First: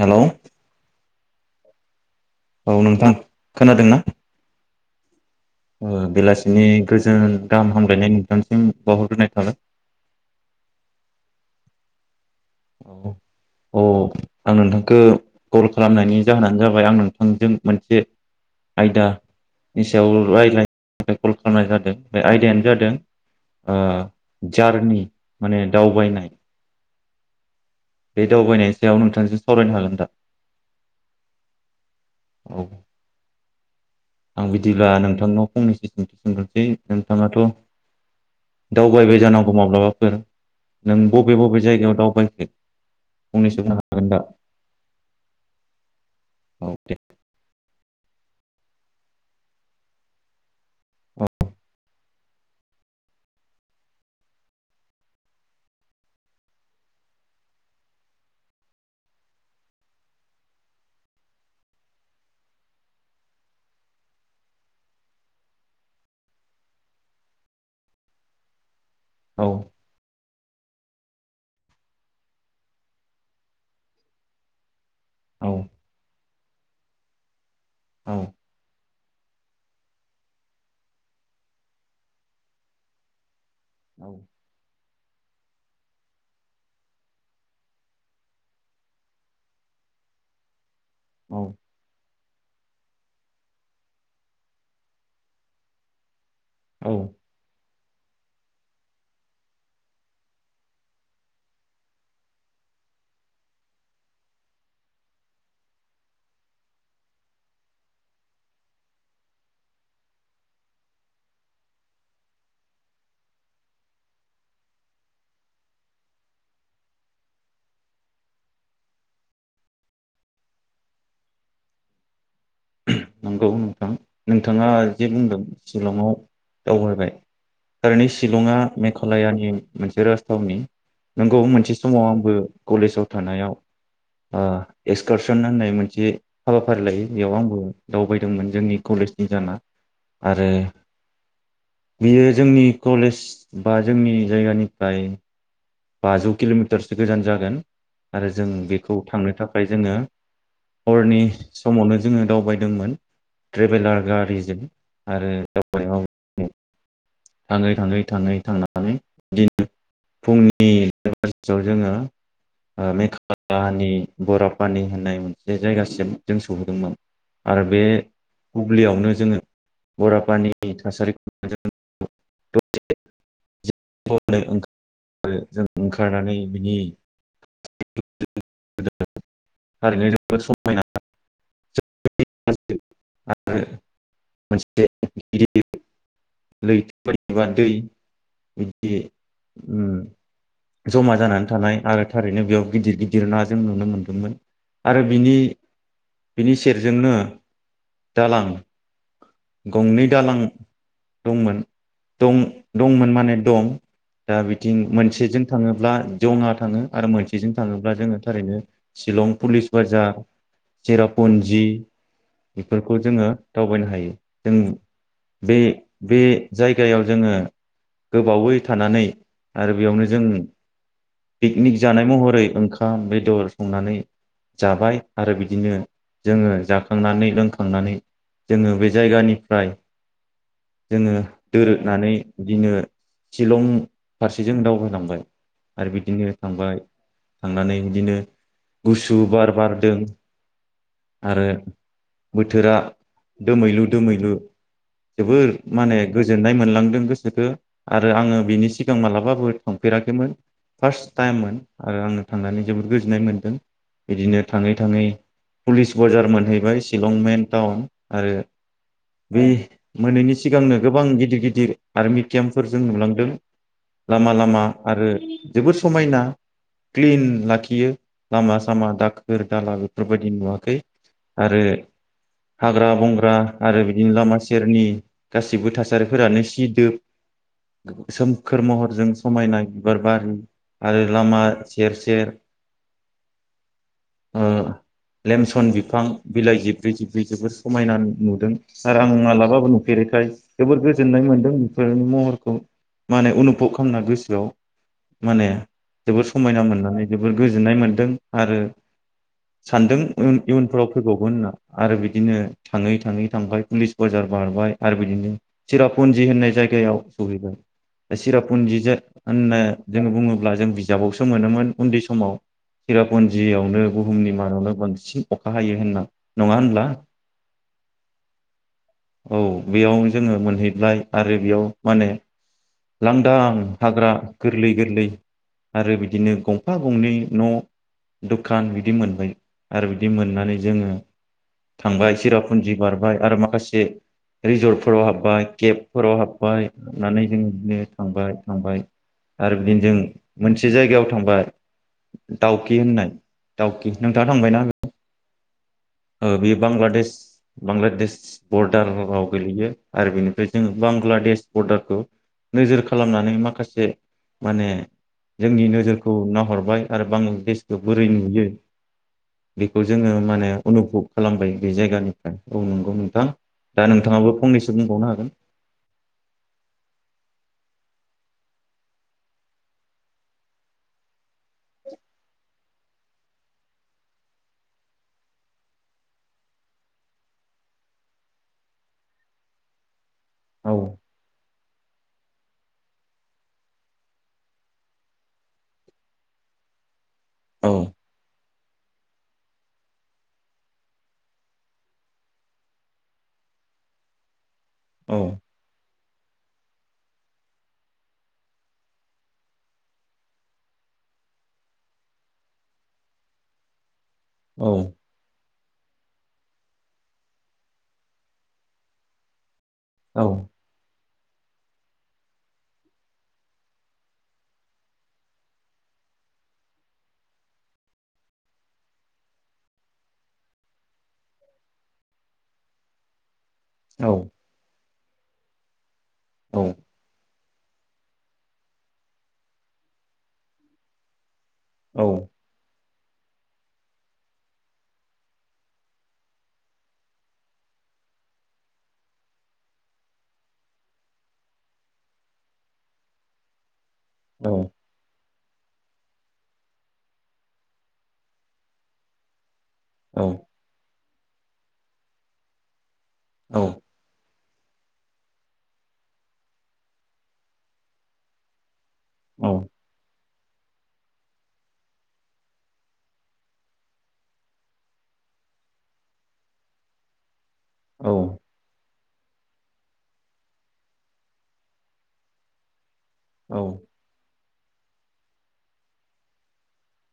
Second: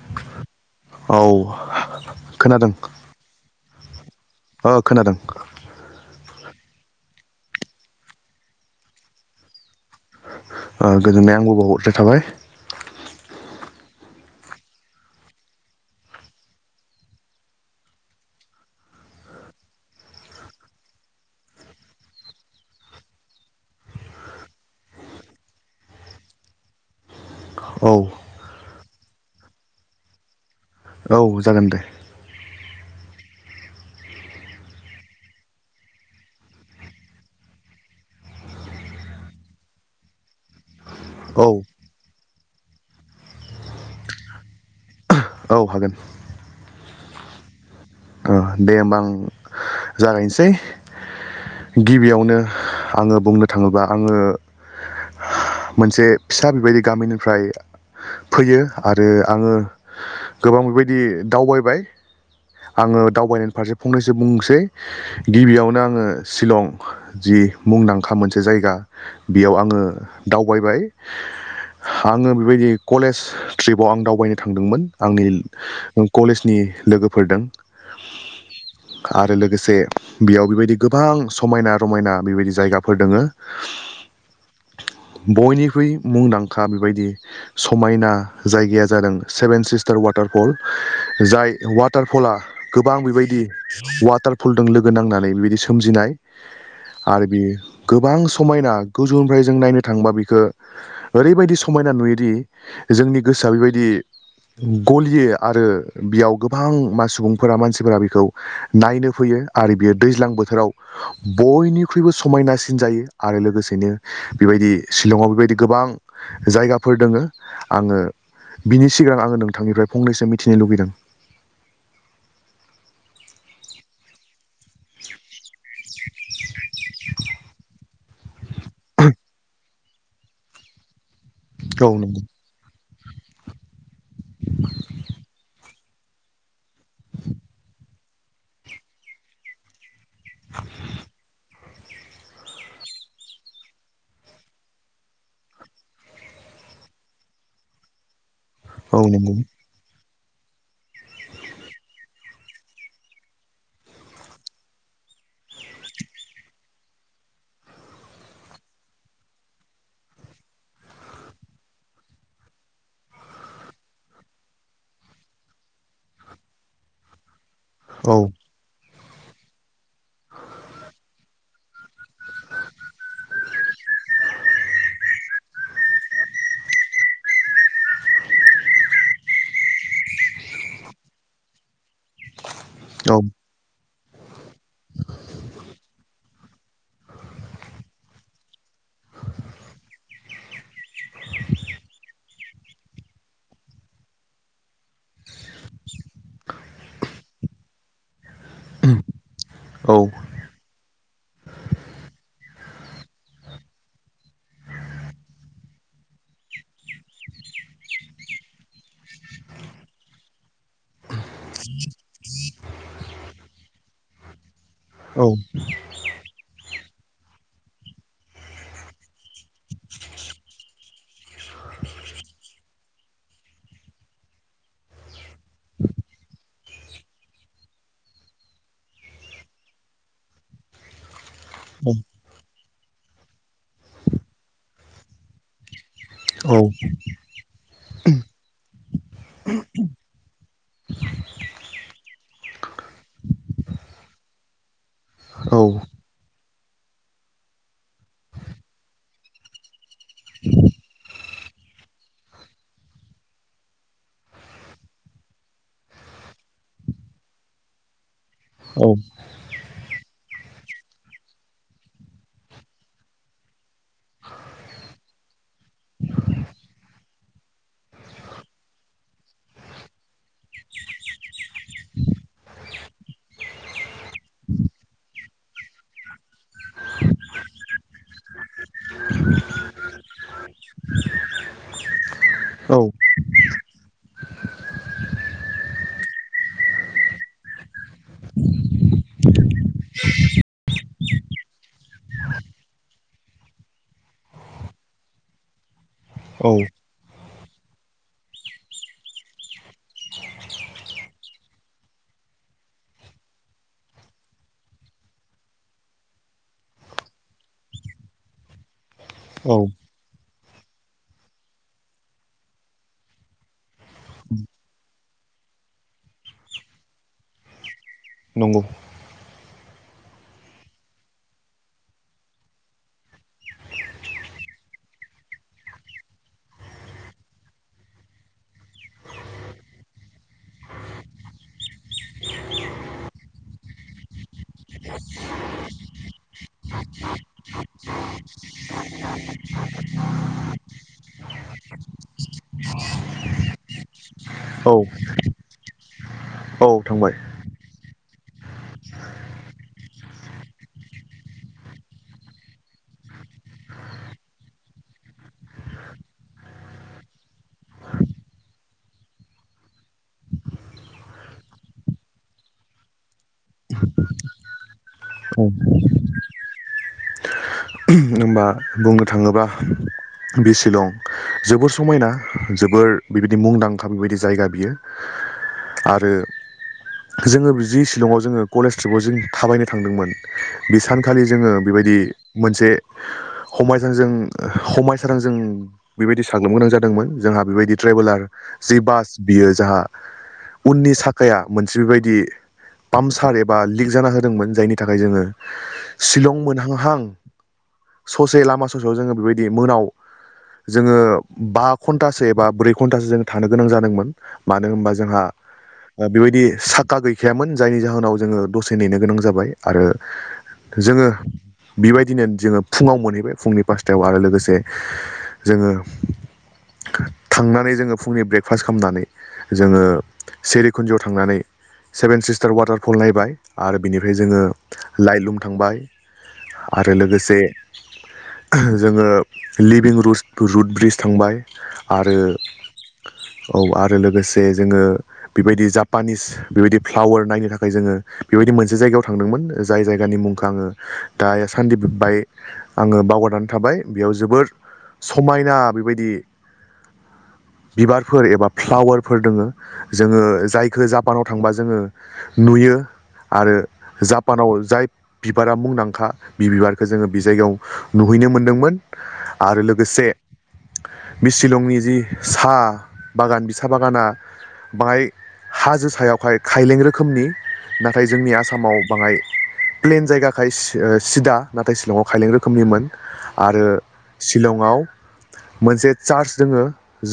Hello औ खोनादों औ नोंथां खोनादोंना ओ खोनादों ओ बेलासिनि गोजोन गाहाम हामलायनाय नोंथांसिम बावहरनाय थाबाय । ओ गोजोननाय आंबो बावहरनाय थाबाय अ आं नोंथांखो कल खालामनायनि जाहोनानो जाबाय आं नोंथांजों मोनसे आयदानि सायाव रायज्लायनो थाखाय कल खालामनाय जादों बे आयदायानो जादों जारनि माने दावबायनाय । औ बे दावबायनाय सायाव नोंथांजों सावरायनो हागोन दा औ जागोन दे । औ आं बिदिब्ला नोंथांनाव फंनैसो सोंथि सोंग्रोसै नोंथाङाथ' दावबायबाय जानांगौ माब्लाबाफोर । नों बबे औ बबे जायगायाव दावबायखो फंनैसो बुंनो हागोन दा । औ हागोन [inaudible] ओ दे होमबा आं जागायनोसै औ गिबियावनो आङो बुंनो थाङोब्ला आङो मोनसे फिसा बिबायदि गामिनिफ्राय फैयो आरो आङो गोबां बिबायदि दावबायबाय आङो दावबायनायनि फारसे फंनैसो बुंसै गिबियावनो आङो शिलं जि मुंदांखा मोनसे जायगा औ बेयाव आङो दाउ बायबाय आङो बिबायदि कलेज ट्रिपाव आं दावबायनो थांदोंमोन आंनिल औ ओ कलेजनि लोगोफोरदों औ आरो लोगोसे बियाव बिबायदि गोबां समायना रमायना बेबायदि जायगाफोर दोङो औ बयनिख्रुइ मुंदांखा बिबायदि समायना जायगाया जादों सेभेन सिस्टार वाटारफल औ जाय वाटार फला गोबां बेबायदि वाटारफलदों लोगो नांनानै बेबायदि सोमजिनाय औ आरो बियो गोबां समायना गोजौफ्राय जों नायनो थाङोबा बिखो ओरैबायदि समायना नुयोदि जोंनि गोसोआ बिबायदि गलियो आरो बेयाव गोबां मा सुबुं फोरा मानसिफोरा बिखौ नायनो फैयो आरो बियो दैज्लां बोथोराव बयनिख्रुइबो समायनासिन जायो आरो लोगोसेनो बेबायदि शिलंआव बेबायदि गोबां जायगाफोर दोङो आङो बिनि सिगां आङो नोंथांनिफ्राय फंनैसो मिथिनो लुगैदों । नोंगौ नोंथां नों थाङा जे बुंदों शिलंआव दावबायबाय थारैनो शिलंआ मेघालयानि मोनसे राजथावनि नंगौ मोनसे औ समाव नंगौ आंबो कलेजाव थानायाव एक्सकारसन होननाय मोनसे ज हाबाफारि लायो बेयाव आंबो दावबायदोंमोन जोंनि कलेजनि जाना आरो बियो जोंनि कलेज बा जोंनि जायगानिफ्राय बाजौ किल'मिटारसो गोजान जागोन आरो जों बेखौ औ थांनो नंगौ थाखाय जोङो हरनि समावनो जोङो दावबायदोंमोन ट्रेभेलार गारिजों आरो दाव थाङै थाङै थाङै थांनानै बिदिनो फुंनि देर बाजिआव जोङो ओ मेघलानि बराफानि होननाय मोनसे जायगासिम जों सहैदोंमोन। आरो बे औ बुब्लियावनो जोङो बराफानि थासारिखौ ज ओंखार आरो जों ओंखारनानै बिनि थारैनो जो समायना [unintelligible] मोनसे [unintelligible] लैथो बबा दै बिदि जमा ओम जानानै थानाय आरो थारैनो बेयाव गिदिर गिदिर नाजों नुनो मोन्दोंमोन आरो बिनि बिनि सेरजोंनो दालां गंनै दालां दंमोन दं दंमोन माने दं दा बिथिं मोनसेजों थाङोब्ला जङा थाङो आरो मोनसेजों थाङोब्ला जोङो थारैनो शिलं पुलिस बाजार सेरापन्जि बेफोरखौ जोङो दावबायनो हायो। जों औ बे बे जायग जायगायाव जोङो गोबावै थानानै आरो बेयावनो जों पिकनिक जानाय महरै ओंखाम बेदर संनानै जाबाय आरो बिदिनो जोङो जाखांनानै लोंखांनानै जोङो बे जायगानिफ्राय जोङो दोरोदनानै बिदिनो शिलं फारसे जों दावबायालांबाय आरो बिदिनो औ थांबाय थांनानै बिदिनो गुसु बार बारदों। आरो बोथोरा दोमैलु दोमैलु जोबोर माने गोजोननाय मोनलांदों गोसोखो आरो आङो बिनि सिगां मालाबाबो थांफेराखैमोन फार्स्ट टाइममोन आरो आङो थांनानै जोबोर गोजोननाय मोन्दों बिदिनो थाङै थाङै पुलिस बाजार मोनहैबाय शिलं मेन टाउन आरो बे मोनैनि सिगांनो गोबां गिदिर गिदिर आर्मि केम्पफोर जों नुलांदों लामा लामा आरो जोबोद समायना क्लिन लाखियो लामा सामा दाखोर दाला बेफोरबायदि नुवाखै आरो हाग्रा बंग्रा आरो बिदिनो लामा सेरनि गासिबो थासारिफोरानो सिदोब सोमखोर महरजों समायना बिबार बारि आरो लामा सेर सेर औ लेमसन बिफां बिलाइ जिबब्रै जिबब्रै जोबोर समायना नुदों आरो आं मालाबाबो नुफेरैखाय जोबोर गोजोननाय मोनदों बेफोर महरखौ माने अनुभब खालामना गोसोआव माने जोबोर औ समायना मोननानै जोबोर गोजोननाय मोनदों आरो सानदों इयुनफ्राव फैबावगोन होनना आरो बिदिनो थाङै थाङै थांबाय पुलिस बाजार बारबाय आरो बिदिनो सिरापुजि होननाय जायगायाव सहैबाय दा सिरापुन्जिजों औ होनना जोङो बुङोब अब्ला जों बिजाबावसो मोनोमोन उन्दै समाव सिरापन्जियावनो बुहुमनि मादाव बांसिन अखा हायो होनना नङा होनब्ला नंगौ औ बेयाव जोङो मोनहैबाय आरो बेयाव माने लांदां हाग्रा गोरलै गोरलै आरो बिदिनो गंफा गंनै न' दखान बिदि मोनबाय आरो बिदि मोननानै जोङो थांबाय चिरापुन्जि बारबाय आरो माखासे रिजर्टफोराव हाबबाय केबफोराव हाबबाय हाबनानै जों बिदिनो थांबाय थांबाय आरो बिदिनो जों मोनसे जायगायाव थांबाय दाउकि होननाय दाउकि नोंथाङा थांबायना औ बे ओ बे औ बांलादेश थांबाय बांलादेश बरडाराव गोेलैयो आरो बेनिफ्राय जोङो बांगलादेश बरदारखौ नोजोर खालामनानै माखासे माने जोंनि नोजोरखौ नाहरबाय आरो बांलादेशखो बोरै नुयो बेखौ जोङो माने अनुभब खालामबाय बे जायगानिफ्राय औ नंगौ नोंथां दा नोंथांङाबो फंनैसो बुंबावनो हागोन [unintelligible] होमबा बुंनो थाङोबा बे शिलं जोबोर समायना जोबोर बेबायदि मुंदांखा बेबायदि जायगा बियो आरो जोंङो जि शिलंआव जोङो कलेज ट्रिपाव जों थाबायनो थांदोंमोन औ बे सानखालि जोंङो बेबायदि मोनसे खमायजोजों ओह खमायसारजों बेबायदि साग्लोबनो गोनां जादोंमोन जोंहा औ बेबायदि ट्रेभेलार जि बास बियो जाहा उननि साखाया मोनसे बेबायदि पामचार एबा लिक जाना होदोंमोन जायनि थाखाय जोंङो शिलं मोनहांहां ससे लामा ससेयाव जोंङो बेबायदि मोनाव जोंङो बा घन्टासो एबा ब्रै घन्टासो जोंङो थानो गोनां जादोंमोन मानो औ होमबा जोंहा ओ बेबायदि साका गैखायामोन जायनि जाहोनाव जोंङो दसे नेनो गोनां जाबाय । आरो औ जोंङो बिबाय दिनो जोंङो फुंङाव मोनहैबाय फुंनि पासतायाव आरो लोगोसे जोंङो थांनानै जोंङो फुंनि ब्रेकफास्ट खामनानै जोंङो सेरिखुन्जियाव थांनानै सेभेन सिस्टार वाटारफल नायबाय आरो बिनिफ्राय जोंङो लाइ लुम थांबाय औ आरो लोगोसे जोंङो लिबिं रुस रुड ब्रिज थांबाय औ आरो औ आरो लोगोसे जोंङो बेबायदि जापानिस बेबायदि फ्लावार नायनो थाखाय जोंङो बेबायदि मोनसे जायगायाव थांदोंमोन जाय जायगानि मुंखो आंङो दा एस [unintelligible] बाय आंङो बावगारनानै थाबाय । बेयाव जोबोर औ सफ समायना बेबायदि बिबारफोर एबा फ्लावारफोर दोंङो जोंङो औ जायखो जाप पानाव थांबा जोंङो नुयो आरो जाप पानाव जाय बिबारा मुंदांखा बि बिबारखो जोंङो बे जायगायाव नुहैनो मोनदोंमोन औ आरो लोगोसे बे शिलंनि जि साह बागान बि सा बागाना बाहाय हाजो सायावहाय खायलें रोखोमनि नाथाय औ जोंनि आसामाव बाङाय प्लेन जायगाखाय सि ओ सिदा नाथाय शिलंआव खायलें रोखोमनिमोन औ आरो सि शिलंआव मोनसे चार्च दोंङो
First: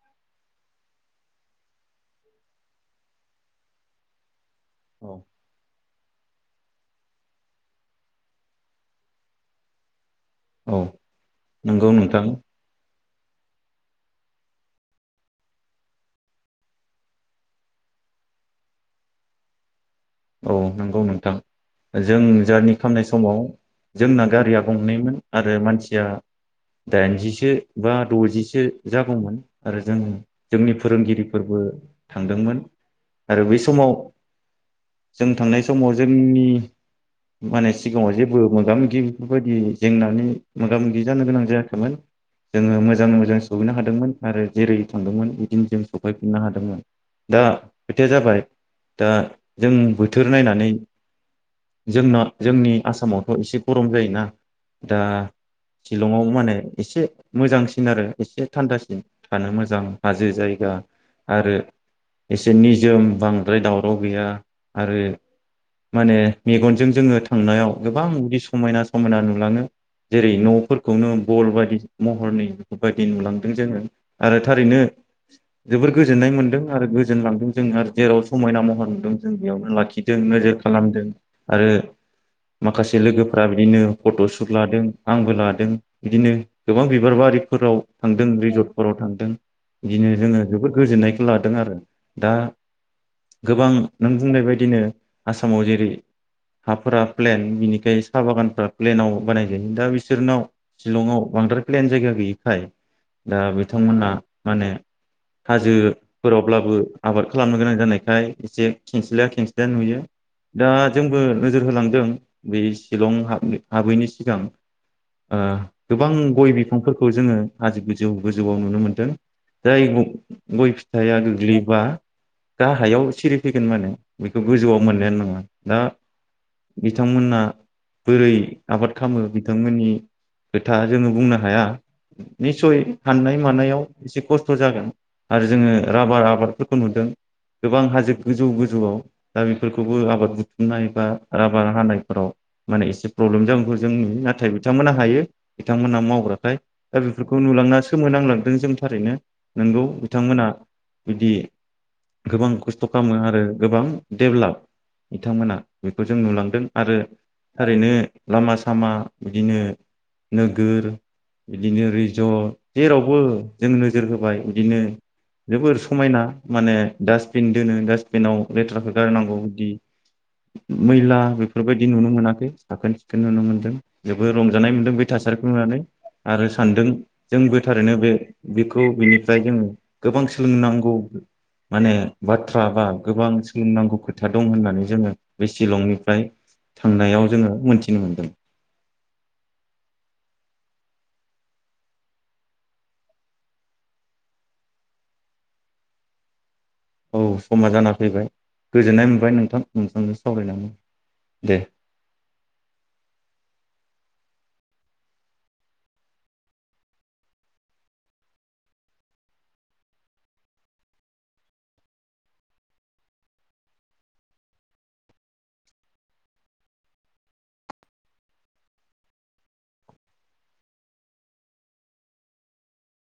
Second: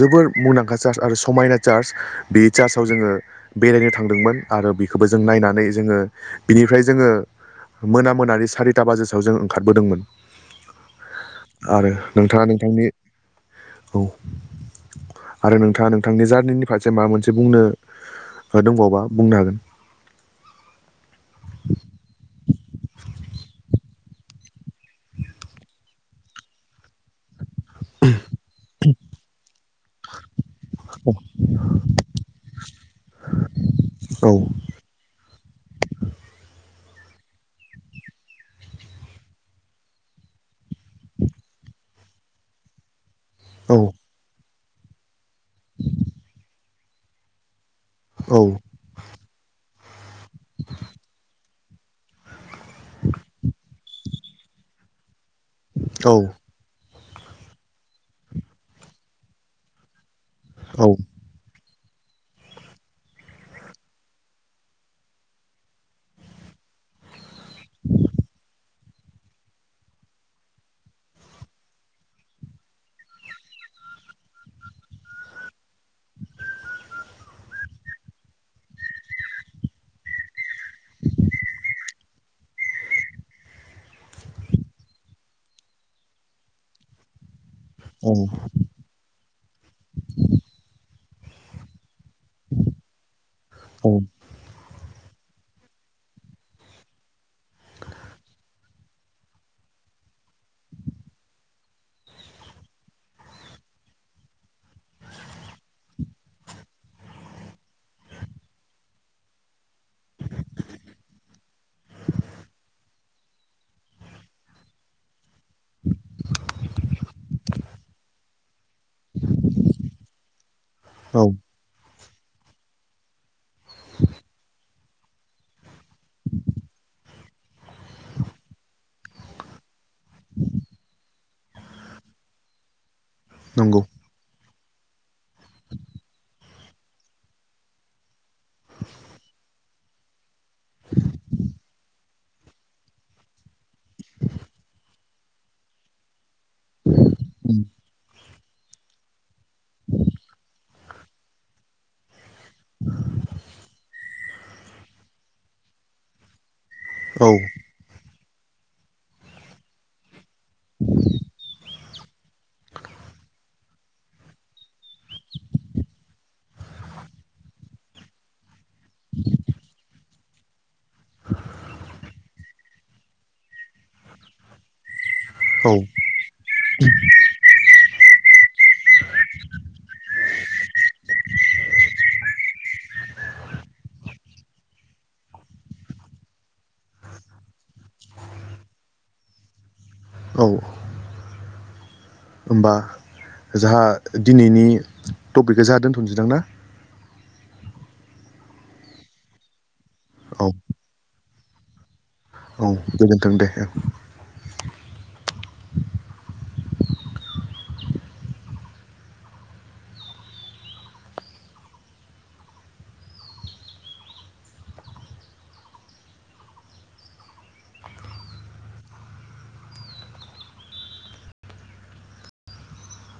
जोबोर मुंदांखा चार्च आरो समायना चार्च बे चार्चआव जोंङो बेरायनो थांदोंमोन । आरो बेखौबो जों नायनानै जोंङो बिनिफ्राय जोंङो मोना मोनानि सारि था बाजिसोआव जों ओंखारबोदोंमोन औ औ । नंगौ आरो नोंथां नोंथाङा नोंथांनि औ आरो नोंथाङा नोंथांनि जारनिनि फारसे माबा मोनसे बुंनो दंबावोबा बुंनो हागोन। औ नंगौ नोंथां जों जारनि खालामनाय समाव जोंना गारिया गंनैमोन आरो मानसिया दाइनजिसो बा द'जिसो जागौमोन आरो जों जोंनि फोरोंगिरिफोरबो थांदोंमोन आरो बै समाव औ जों थांनाय समाव जोंनि माने सिगाङाव जेबो मोगा- मोगि बेफोरबायदि जेंनानि मोगा मोगि जानो गोनां जायाखैमोन। जोङो मोजां मोजाङै मोजां सहैनो औ हादोंमोन आरो जेरै थांदोंमोन बिदिनो जों सफैफिननो हादोंमोन। दा खोथाया जाबाय औ दा जों बो थोर नायनानै जोंना जोंनि आसामावथ' एसे गरम जायोना दा औ शिलंआव मा होने एसे मोजांसिन आरो एसे थान्दासिन थानो मोजां। हाजो जायगा औ आरो एसे निजोम बांद्राय दावराव गैया आरो माने मेगनजों जोङो थांनायाव गोबां बिदि समायना समायना नुलाङो जेरै न'फोरखौनो बल बायदि महरनि बायदि नुलांदों जोङो आरो थारैनो जोबोर गोजोननाय मोनदों आरो गोजोनलांदों जों आरो जेराव समायना महर नुदों जों बेयावनो लाखिदों नोजोर खालामदों आरो माखासे लोगोफ्रा बिदिनो फट'शुट लादों आंबो लादों बिदिनो गोबां बिबार बारि फोराव औ थांदों रिजर्टफोराव थांदों। बिदिनो जोङो जोबोद गोजोननाय लादों आरो दा गोबां औ नों बुंनाय बायदिनो आसामाव जेरै हाफोरा प्लेन बिनिखाय साहा बागानफोरा प्लेनाव बानाय जायो दा बिसोरनाव शिलंआव बांद्राय प्लेन जायगा गैयिखाय दा बिथांमोना माने हाजोफोरावब्लाबो आबाद खालामनो गोनां जानायखाय एसे खेंसलिाया खेंसलिाया नुयो, दा जोंबो नोजोर होलांदों बे शिलं हाबै हाबैनि सिगां, ओ गोबां गय बिफांफोरखौ जोङो आजो गोजौ गोजौआव नुनो मोन्दों जाय गय फिथाइआ औ गोग्लैबा गाहायाव सिरि फैगोन माने बेखौ गोजौआव मोन नङा दा बिथांमोना बोरै आबाद खालामो बिथांमोननि खोथा जोङो बुंनो हाया निसय हाननाय नंगौ मानायाव एसे खस्थ फोर जागोन आरो जोङो राबार आबादफोरखौ नुदों गोबां हाजो गोजौ गोजौआव दा बेफो फोरखौबो आबाद बु नाय एबा राबार हानायफोराव माने एसे प्रब्लेम जानांगौ जोंनि नाथाय बिथांमोनहा हायो बिथांमोनहा मावग्रा नथाय दा बेफोरखौ नुलांना सोमोनांलां [unintelligible] थारैनो । नोंंगौ बिथांमोना बिदि गोबां खुस खालामो आरो गोबां डेभलाप बिथांमोना बेखौ जों नुलांदों । आरो औ ओरैनो लामा सामा बिदिनो नोगोर बिदिनो रिजर्ट जेरावबो जों नोजोर होबाय बिदिनो जोबोर समायना माने डास्टबिन दोनो डास्टबिनाव लेथ्राखो गारनांगौ बिबदि मैला बेफोरबायदि नुनो मोनाखै साखोन सिखोन नुनो मोनदों जोबोर रंजानाय मोनदों बे थासारिखौ औ नुनानै आरो सानदों जोंबो बे थारैनो बे बेखौ बेनिफ्राय जोंङो गोबां सोलोंनांगौ । मानो? बाथ्रा बा गोबां सोलोंनांगौ खोथा दं होननानै जोङो बे सिलंनिफ्राय थांनायाव जोङो मोनथिनो मोनदों । औ । होमबा जाहा दिनैनि टपिकखौ जाहा दोनथनिसै दांना । औ समा जाना फैबाय गोजोननाय मोनबाय नोंथां नोंथांजों औ सावरायनानै दे । औ गोजोन्थों दे ओं ।